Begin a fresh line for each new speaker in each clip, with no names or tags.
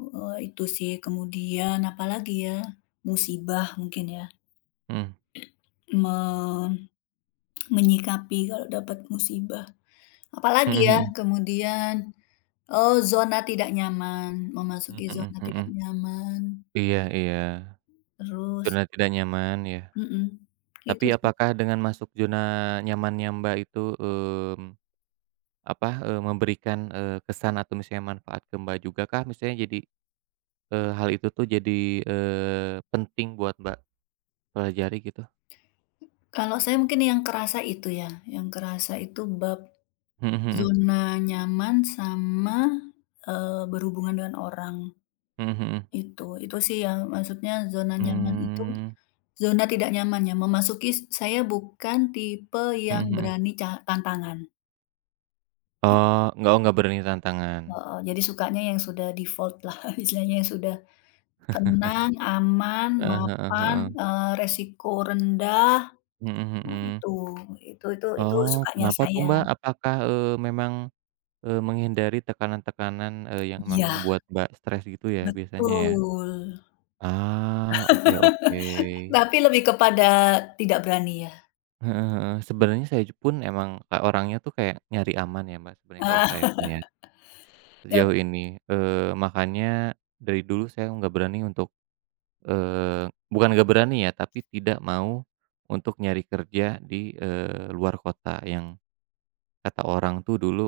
Eee, itu sih, kemudian apalagi ya, musibah mungkin ya.
Mhm.
Me menyikapi kalau dapat musibah. Apalagi
Mhm
ya?
mhm.
Kemudian, oh zona tidak nyaman,
Hmm,
memasuki
mhm
zona tidak
mhm.
nyaman.
Iya iya.
Terus.
Zona tidak nyaman ya.
Mhm,
Tapi
itu sih.
apakah dengan masuk zona nyamannya Mbak itu, mmm, apa? E memberikan, eee, kesan atau misalnya manfaat ke Mbak juga kah, misalnya jadi, eee, hal itu tuh jadi, eee, penting buat Mbak pelajari, gitu?
Kalau saya mungkin yang kerasa itu ya, yang kerasa itu bab
Mhm mhm.
zona nyaman sama, eee, berhubungan dengan orang.
Mhm mhm.
Itu itu sih yang maksudnya zona nyaman itu,
Mmm.
zona tidak nyaman ya, memasuki saya bukan tipe
Mhm
yang
mhm.
berani ca tantangan.
Oh, nggak o nggak berani tantangan.
Heeh, jadi sukanya yang sudah default lah, istilahnya yang sudah tenang, aman,
Heeh heeh
mapan,
heeh.
eee, resiko rendah.
Mhm
Nah
mhm.
itu. Itu itu itu
Oh,
sukanya
kenapa tuh,
saya.
Mbak? Apakah, eee, memang, eee, menghindari tekanan-tekanan, eee, yang
Iya.
membuat Mbak stres gitu ya, biasanya ya?
Betul.
Ah, oke oke.
Tapi lebih kepada tidak berani ya.
Heeh heeh. Sebenarnya saya j pun emang, e orangnya tuh kayak nyari aman ya, Mbak, sebenarnya kalau saya pun ya.
Yap!
Sejauh ini. Eee, makanya dari dulu saya nggak berani untuk, eee, bukan nggak berani ya, tapi tidak mau untuk nyari kerja di, eee, luar kota yang kata orang tuh dulu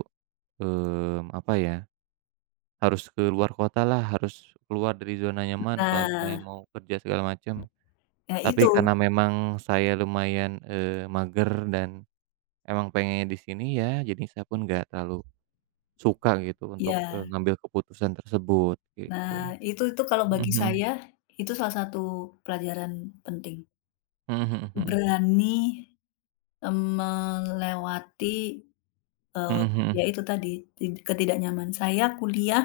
mmm, apa ya? Harus ke luar kota lah, harus keluar dari zona nyaman kalau pengen
Nah.
mau kerja segala macam.
Eh,
Tapi
itu.
karena memang saya lumayan, eee, mager dan emang pengennya di sini ya, jadi saya pun nggak terlalu suka gitu untuk, e
Iya.
ngambil keputusan tersebut, gitu.
Nah, itu itu kalau
Mhm
bagi
mhm.
saya, itu salah satu pelajaran penting.
Mhm mhm mhm.
Berani, m melewati, eee,
Mhm
ya
mhm.
itu tadi tid ketidaknyaman saya kuliah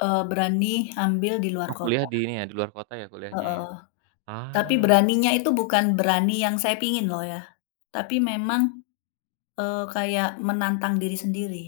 eee, berani ambil di luar
Oh, kuliah
kota.
di ini ya, di luar kota ya kuliahnya ya?
Heeh. Tapi
Ah.
beraninya itu bukan berani yang saya pingin loh ya. Tapi memang, eee, kayak menantang diri sendiri.